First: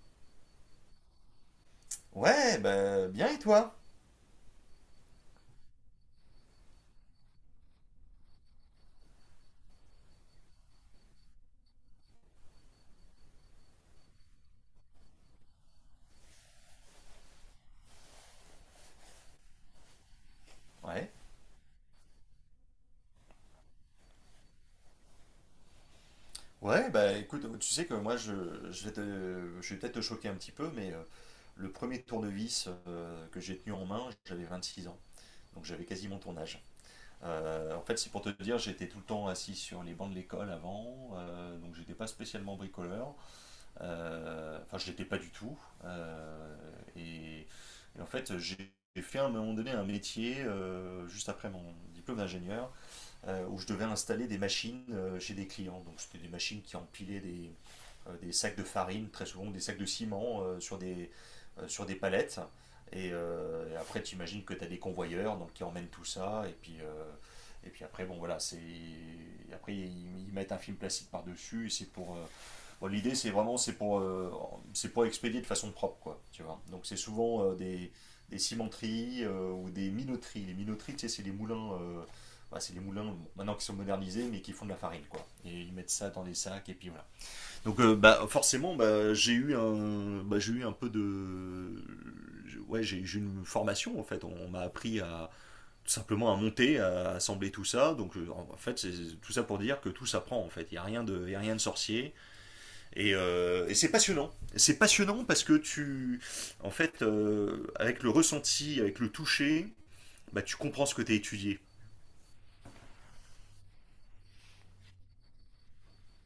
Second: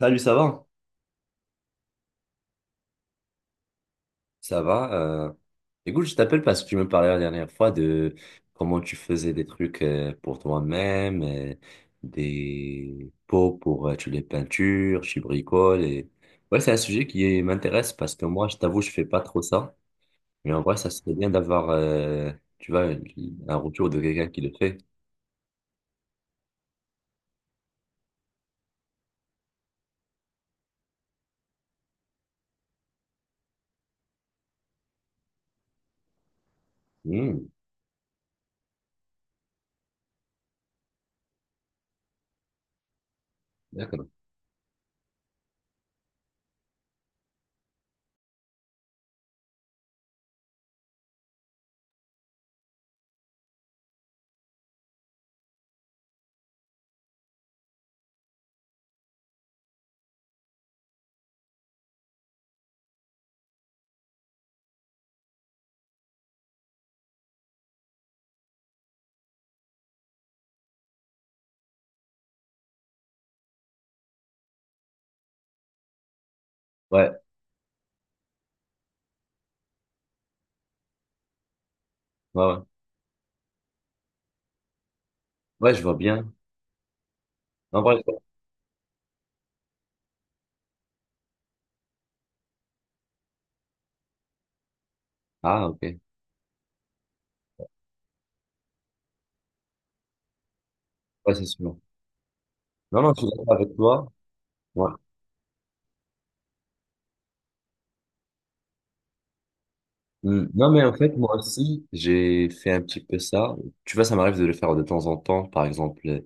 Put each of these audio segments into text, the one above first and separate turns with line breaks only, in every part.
Salut, ça va?
Ouais, bah bien et toi?
Ça va. euh, Écoute, je t'appelle parce que tu me parlais la dernière fois de comment tu faisais des trucs pour toi-même, des pots pour tu les peintures, tu bricoles. Ouais, c'est un sujet qui m'intéresse parce que moi, je t'avoue, je fais pas trop ça. Mais en vrai, ça
Ouais.
serait bien d'avoir, tu vois, un retour de quelqu'un qui le fait.
Ouais, bah écoute, tu sais que moi je vais peut-être te choquer un petit peu, mais le premier tournevis que j'ai tenu en main, j'avais 26 ans, donc j'avais quasiment mon ton âge.
Hmm,
En fait, c'est pour te dire, j'étais tout le temps assis sur les bancs de l'école avant, donc j'étais pas spécialement bricoleur,
d'accord.
enfin je l'étais pas du tout. Euh, et, et en fait j'ai fait à un moment donné un métier juste après mon diplôme d'ingénieur où je devais installer des machines chez des clients. Donc c'était des machines qui empilaient des sacs de farine, très souvent des sacs de ciment sur des palettes. Et après, tu imagines que tu as des convoyeurs donc, qui emmènent tout ça. Et puis après, bon voilà, c'est. Après, ils mettent un film plastique par-dessus et c'est pour, bon, l'idée, c'est vraiment, c'est pour expédier de façon propre, quoi, tu vois. Donc, c'est
Ouais,
souvent des cimenteries ou des minoteries. Les minoteries, tu sais, c'est les moulins,
ouais, ouais.
bah, c'est les moulins, bon, maintenant qui sont modernisés, mais qui font de la farine, quoi. Et ils
Ouais, je
mettent
vois
ça dans
bien.
des sacs, et puis voilà. Donc,
En vrai, je vois.
bah, forcément, bah, j'ai eu un, bah, j'ai eu un peu de, ouais, j'ai eu une formation, en fait. On m'a appris à,
Ah, ok.
tout
Ouais,
simplement à monter, à assembler tout ça. Donc, en fait, c'est tout ça pour dire que tout s'apprend, en fait. Il y a rien de, il y a
c'est
rien de
sûr.
sorcier.
Non, non,
Et,
je suis d'accord
euh, et
avec
c'est
toi.
passionnant. C'est
Ouais.
passionnant parce que tu, en fait, avec le ressenti, avec le toucher, bah,
Hmm,
tu
non, mais
comprends
en
ce que tu as
fait, moi
étudié
aussi, j'ai fait un petit peu ça. Tu vois, ça m'arrive de le faire de temps en temps, par exemple,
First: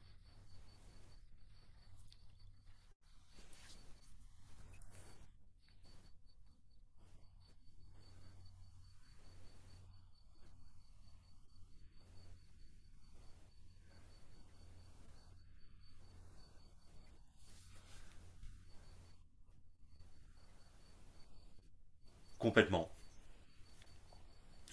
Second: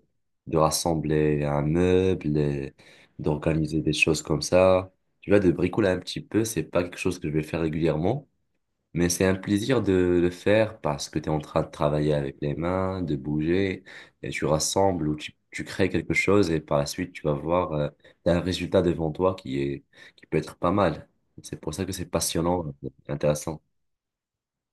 de rassembler un meuble, d'organiser des choses comme ça. Tu vois, de bricoler un petit peu, c'est pas quelque chose que je vais faire régulièrement, mais c'est un plaisir de le faire parce que tu es en train de travailler avec les mains, de bouger, et tu rassembles ou tu crées quelque chose et par la suite, tu vas voir, t'as un résultat devant toi qui est, qui peut être pas mal. C'est pour ça que c'est passionnant,
complètement.
intéressant.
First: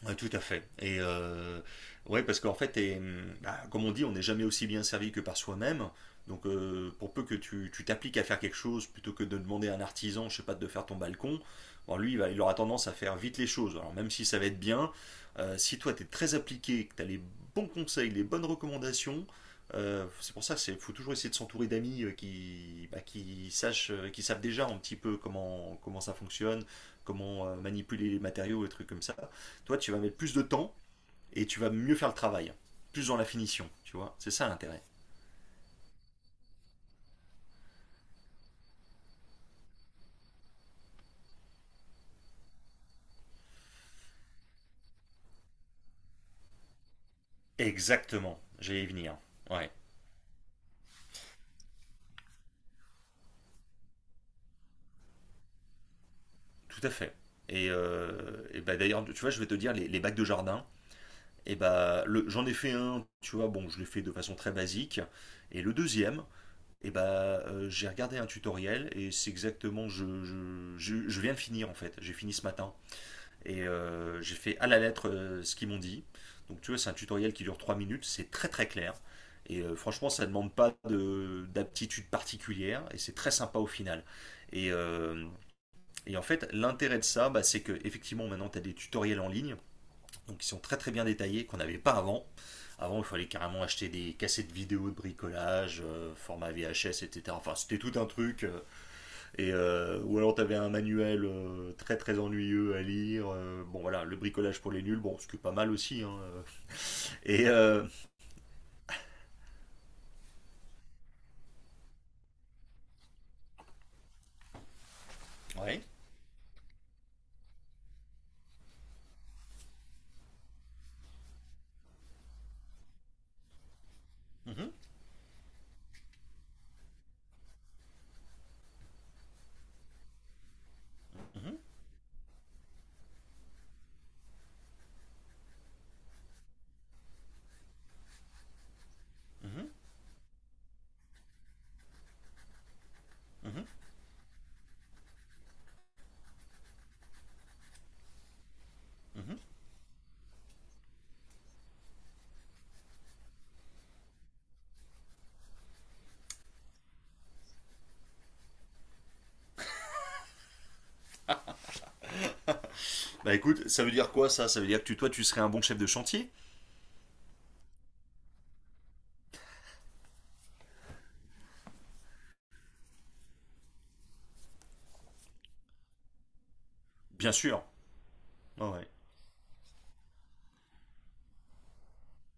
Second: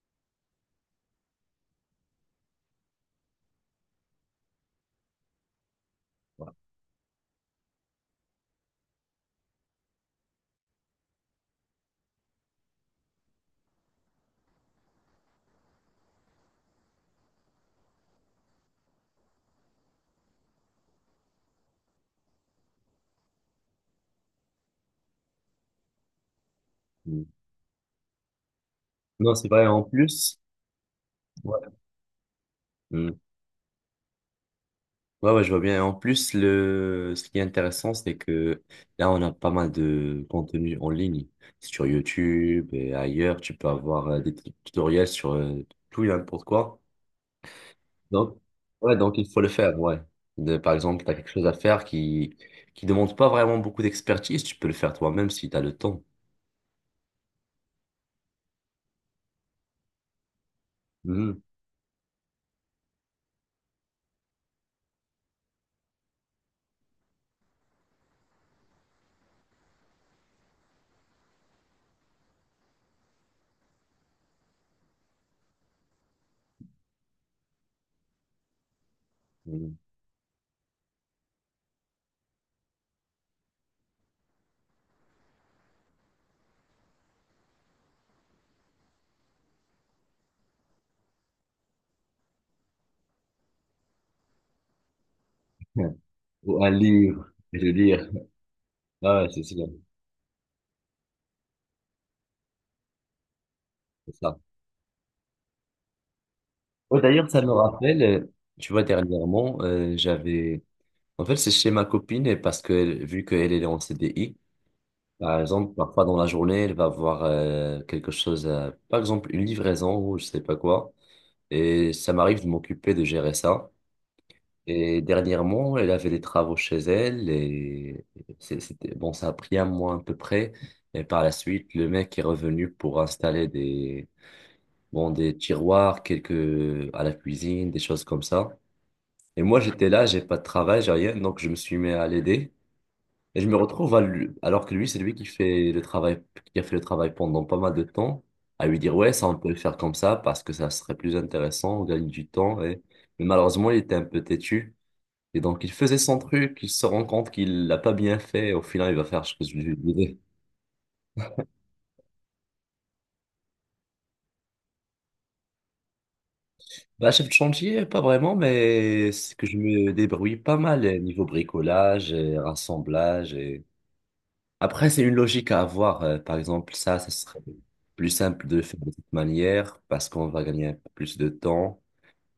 Ouais, tout à fait. Et ouais, parce qu'en fait, t'es, bah, comme on dit, on n'est jamais aussi bien servi que par soi-même. Donc, pour peu que tu t'appliques à faire quelque chose, plutôt que de demander à un artisan, je sais pas, de faire ton balcon, bon, lui, il aura tendance à faire vite les choses. Alors, même si ça va être bien, si toi, tu es très appliqué, que tu as les bons conseils, les bonnes recommandations, c'est pour ça qu'il faut toujours essayer de s'entourer d'amis qui, bah, qui savent déjà un petit peu comment ça fonctionne,
Mmh.
comment manipuler les matériaux et trucs comme ça.
Non, c'est vrai,
Toi,
en
tu vas mettre plus
plus,
de temps et tu vas
ouais.
mieux faire le travail. Plus
Mm.
dans la finition, tu vois. C'est ça l'intérêt.
Ouais, ouais, je vois bien. En plus, ce qui est intéressant, c'est que là, on a pas mal de contenu en ligne. Sur YouTube et ailleurs, tu peux avoir tutoriels sur tout et n'importe quoi. Donc,
Exactement. J'allais y
ouais, donc
venir.
il faut le
Ouais,
faire, ouais. Par exemple, tu as quelque chose à faire qui demande pas vraiment beaucoup d'expertise, tu peux le faire toi-même si tu as le temps.
tout à fait. Et bah, d'ailleurs, tu vois, je vais te dire, les bacs de jardin,
Mhm.
et bah, j'en ai fait un, tu vois, bon, je l'ai fait de façon très basique. Et le deuxième, et bah, j'ai regardé un tutoriel et c'est exactement, je viens de finir en fait. J'ai fini ce matin. Et j'ai fait à la lettre ce qu'ils m'ont dit. Donc tu vois, c'est un tutoriel qui dure 3 minutes, c'est très très clair. Et
Mhm.
franchement, ça ne demande pas d'aptitude particulière et c'est très sympa au final. Et, euh, et en fait, l'intérêt de ça, bah, c'est que effectivement maintenant, tu as des tutoriels en ligne donc, qui sont très très bien détaillés, qu'on n'avait pas avant. Avant, il fallait carrément acheter des cassettes vidéo de bricolage, format
Ou un
VHS,
livre,
etc. Enfin,
je veux
c'était tout un
dire.
truc.
Ah, ouais, c'est
Ou alors t'avais un manuel très très ennuyeux à lire. Bon, voilà, le
ça.
bricolage pour les nuls, bon, ce qui est pas mal aussi, hein.
Oh, d'ailleurs, ça
Et
me rappelle, tu vois, dernièrement, j'avais... En fait, c'est chez ma copine, et parce que vu qu'elle est en CDI par exemple,
ouais.
parfois dans la journée, elle va voir quelque chose, par exemple, une livraison ou je sais pas quoi, et ça m'arrive de m'occuper de gérer ça.
Mhm,
Et dernièrement, elle avait des travaux chez elle, et c'était... Bon, ça a pris un mois à peu près, et par la
mhm,
suite, le mec est revenu pour installer des... Bon, des tiroirs, quelques à la cuisine, des choses comme ça. Et moi,
mhm,
j'étais là, j'ai pas de travail, j'ai rien, donc je me suis mis à l'aider. Et je me
mhm,
retrouve à alors que lui, c'est lui qui fait le travail, qui a fait le travail pendant pas mal de temps, à lui dire, ouais, ça,
mhm.
on peut le faire comme ça parce que ça serait plus intéressant, on gagne du temps. Et... Mais malheureusement, il était un peu têtu. Et donc, il faisait son truc, il se rend compte qu'il l'a pas bien fait. Et au final, il va faire ce que je lui disais.
Bah écoute, ça veut dire quoi, ça? Ça veut dire que toi, tu serais un bon chef de chantier?
Bah, chef de chantier, pas vraiment, mais c'est que je me débrouille pas mal eh, niveau bricolage et rassemblage et après, c'est une logique à avoir. Par exemple, ça, ce
Bien
serait
sûr.
plus simple de le
Ouais,
faire
ouais.
de cette manière parce qu'on va gagner un peu plus de temps.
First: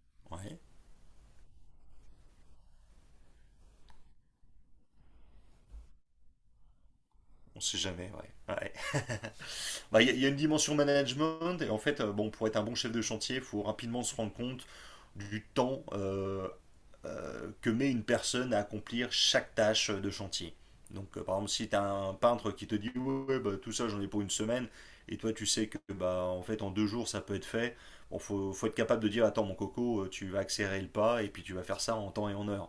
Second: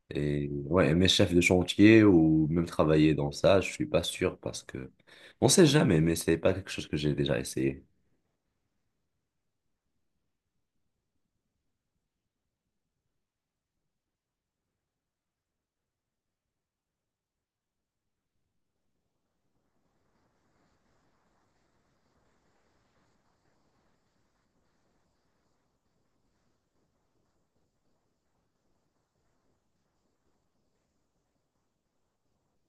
Et
Ouais.
ouais, mes chefs de chantier ou même travailler dans ça, je suis pas sûr parce que on sait jamais, mais c'est pas quelque chose que j'ai déjà
On sait
essayé.
jamais, ouais. Ouais. Bah, il y a une dimension management et en fait, bon, pour être un bon chef de chantier, il faut rapidement se rendre compte du temps, que met une personne à accomplir chaque tâche de chantier. Donc, par exemple, si tu as un peintre qui te dit: ouais, ouais, bah, tout ça, j'en ai pour une semaine, et toi, tu sais que bah, en fait, en 2 jours, ça peut être fait. Bon, faut être capable de dire: attends, mon coco, tu vas accélérer le pas, et puis tu vas faire ça en temps et en heure.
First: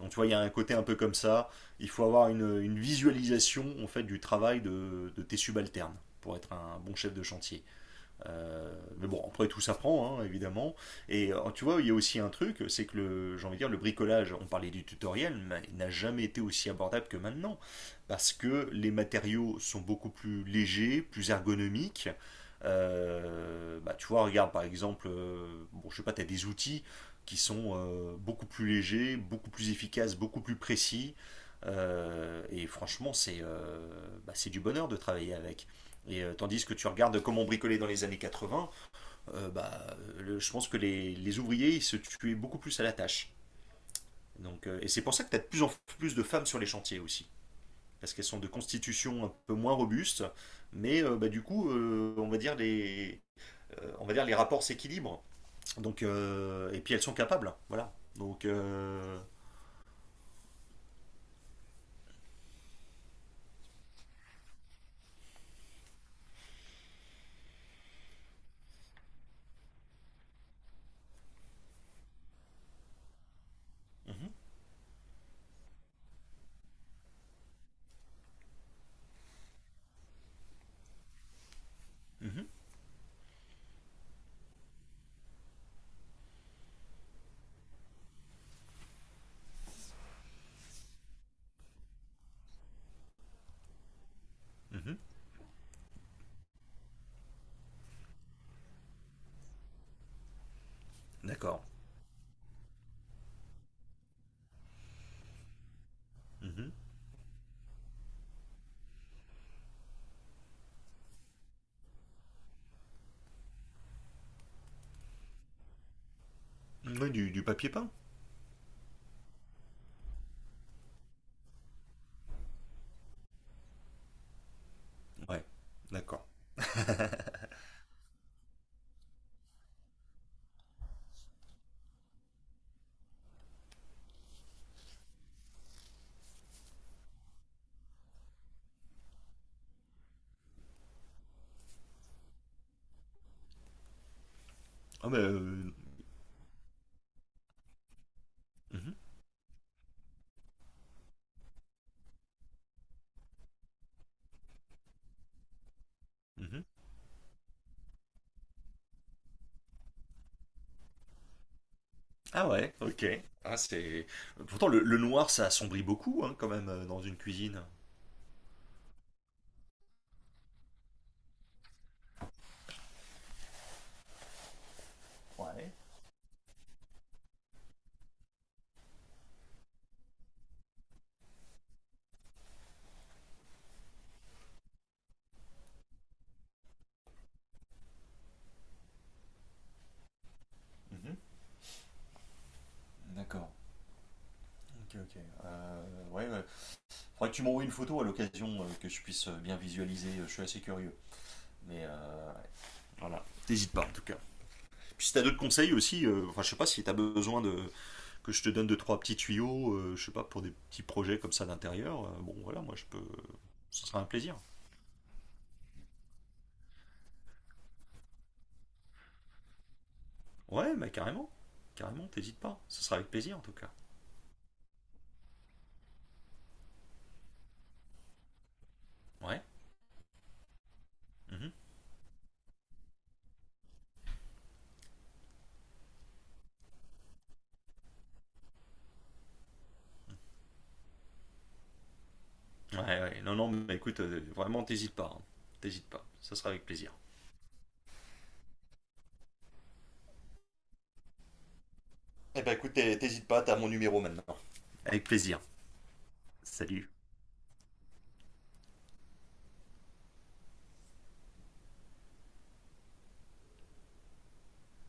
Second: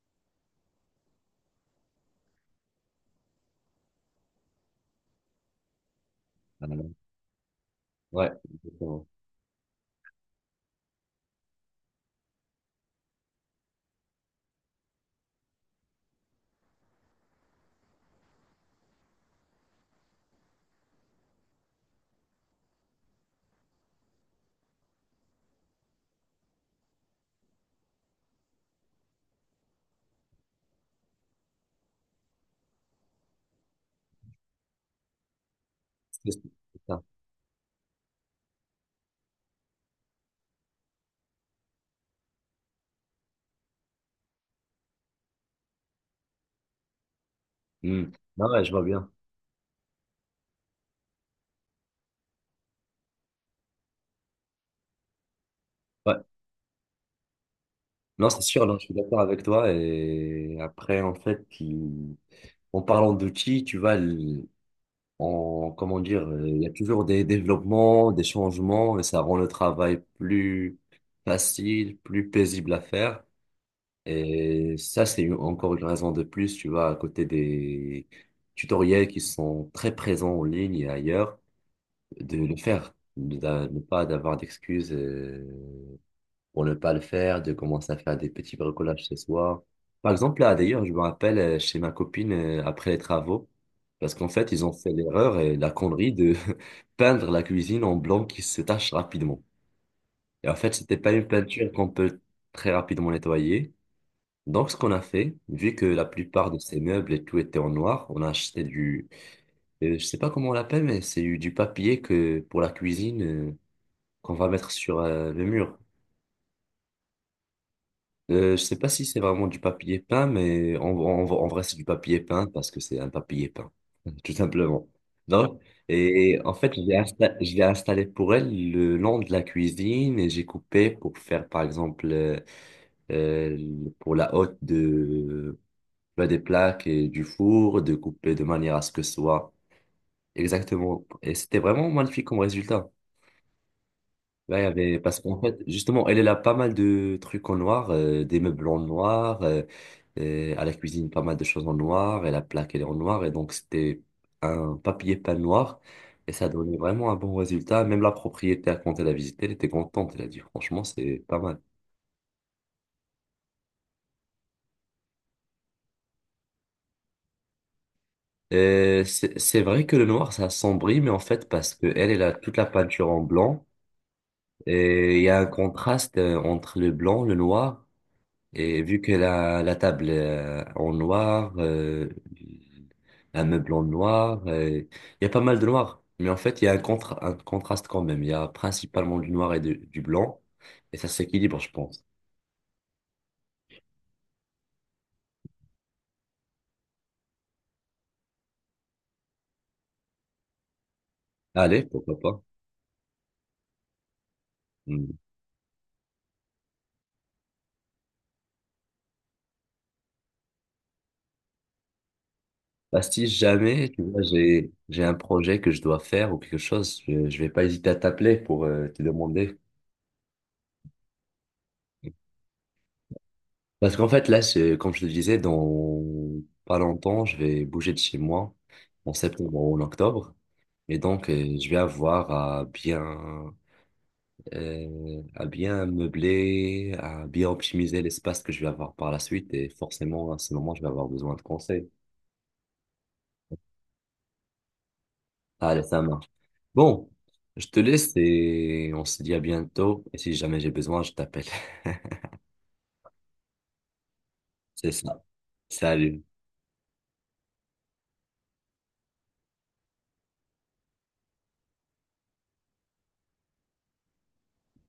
Donc, tu vois, il y a un côté un peu comme ça. Il faut avoir une visualisation en fait, du travail de tes subalternes pour être
Ah,
un bon chef de chantier.
ouais,
Euh,
exactement.
mais bon, après tout s'apprend, hein, évidemment. Et tu vois, il y a aussi un truc, c'est que le, j'ai envie de dire, le bricolage, on parlait du tutoriel, mais il n'a jamais été aussi abordable que maintenant, parce que les matériaux sont beaucoup plus légers, plus ergonomiques. Bah, tu vois, regarde par exemple, bon, je sais pas, tu as des outils qui sont beaucoup plus légers, beaucoup plus efficaces, beaucoup plus précis. Et franchement, c'est du bonheur de travailler avec. Et tandis que
C'est
tu
ça.
regardes comment on bricolait dans les années 80, bah, je pense que les ouvriers ils se tuaient beaucoup plus à la tâche. Donc, et c'est pour ça que tu as de plus en plus de femmes sur les chantiers aussi.
Hmm.
Parce qu'elles sont de
Non, ouais, je vois bien.
constitution un peu moins robuste, mais bah, du coup, on va dire les rapports s'équilibrent. Donc,
Ouais.
et puis elles sont capables, voilà.
Non, c'est
Donc,
sûr, non, je suis d'accord avec toi. Et après, en fait, en parlant d'outils, tu vois, on, comment dire, il y a toujours des développements, des changements, et ça rend le travail plus facile, plus paisible à faire.
mhm,
Et ça, c'est encore une raison de plus, tu vois, à côté des tutoriels qui sont très présents en ligne et ailleurs, de
mhm,
le faire, de ne pas d'avoir d'excuses. Pour ne pas le faire, de commencer à faire des petits bricolages ce soir. Par exemple, là, d'ailleurs, je me rappelle chez ma copine après les travaux, parce qu'en fait, ils ont fait
mhm,
l'erreur et la connerie de peindre la cuisine en blanc qui se tache rapidement. Et en fait, c'était pas une
d'accord.
peinture qu'on peut très rapidement nettoyer. Donc, ce qu'on a fait, vu que la plupart de
Mhm.
ces meubles et tout était en noir, on a acheté du, je sais pas comment on l'appelle, mais c'est du papier que pour la cuisine qu'on va mettre sur le mur.
Ouais, du papier peint.
Je sais pas si c'est vraiment du papier peint, mais en vrai, c'est du papier peint parce que c'est un papier peint, tout simplement.
Ouais,
Donc,
d'accord.
et en fait, je l'ai installé pour elle le long de la cuisine et j'ai coupé pour faire, par exemple, pour la haute de, bah, des plaques et du four, de couper de manière à ce que ce soit exactement. Et c'était vraiment magnifique comme résultat. Là, il y avait,
Ah bah,
parce qu'en fait, justement, elle a pas mal de trucs en noir, des meubles en
mhm,
noir, à la cuisine, pas mal de choses en noir, et la plaque, elle est en noir, et donc c'était un papier peint noir, et ça
mhm.
donnait vraiment un bon résultat. Même la propriétaire, quand elle a visité, elle était contente, elle a dit, franchement, c'est pas mal.
Ah ouais, ok. Ah, c'est... Pourtant, le noir, ça assombrit beaucoup, hein, quand même, dans une cuisine.
C'est vrai que le noir, ça assombrit, mais en fait, parce que elle a toute la peinture en blanc, et il y a un
Ouais.
contraste entre le blanc, le noir, et vu que la table en noir, un meuble en noir, il y a pas mal de noir. Mais en fait, il y a un, un contraste quand même. Il y a principalement du noir et du blanc. Et ça
Mhm.
s'équilibre, je pense.
D'accord. Ok, ok. Ouais, ouais. Faudrait que tu m'envoies une photo à l'occasion, que je puisse bien visualiser. Je suis assez curieux.
Allez,
Mais,
pourquoi pas.
voilà. T'hésites pas, en tout cas. Puis
Hmm.
si t'as d'autres conseils aussi, enfin, je sais pas si t'as besoin de que je te donne deux, trois petits tuyaux, je sais pas, pour des petits projets comme ça d'intérieur, bon, voilà, moi, je
Bah,
peux...
si
Ce
jamais,
sera
tu
un
vois,
plaisir.
j'ai un projet que je dois faire ou quelque chose, je vais pas hésiter à t'appeler pour te demander.
Ouais, mais carrément. Carrément, t'hésites pas. Ce sera avec plaisir, en tout cas.
Parce qu'en fait, là, comme je te disais, dans pas longtemps, je vais bouger de chez moi en
Ouais.
septembre ou en octobre. Et donc,
Mhm.
je vais avoir à bien meubler, à bien optimiser l'espace que je vais avoir par la suite. Et forcément, à ce moment, je vais avoir besoin de conseils.
Ouais, ouais. Non, non, mais écoute, vraiment, t'hésites pas, hein.
Allez,
T'hésites
ça
pas.
marche.
Ça sera avec plaisir.
Bon, je te laisse et on se dit à bientôt. Et si jamais j'ai besoin, je t'appelle.
Eh ben écoute, t'hésites pas, t'as mon numéro maintenant.
C'est
Avec
ça.
plaisir.
Salut.
Salut.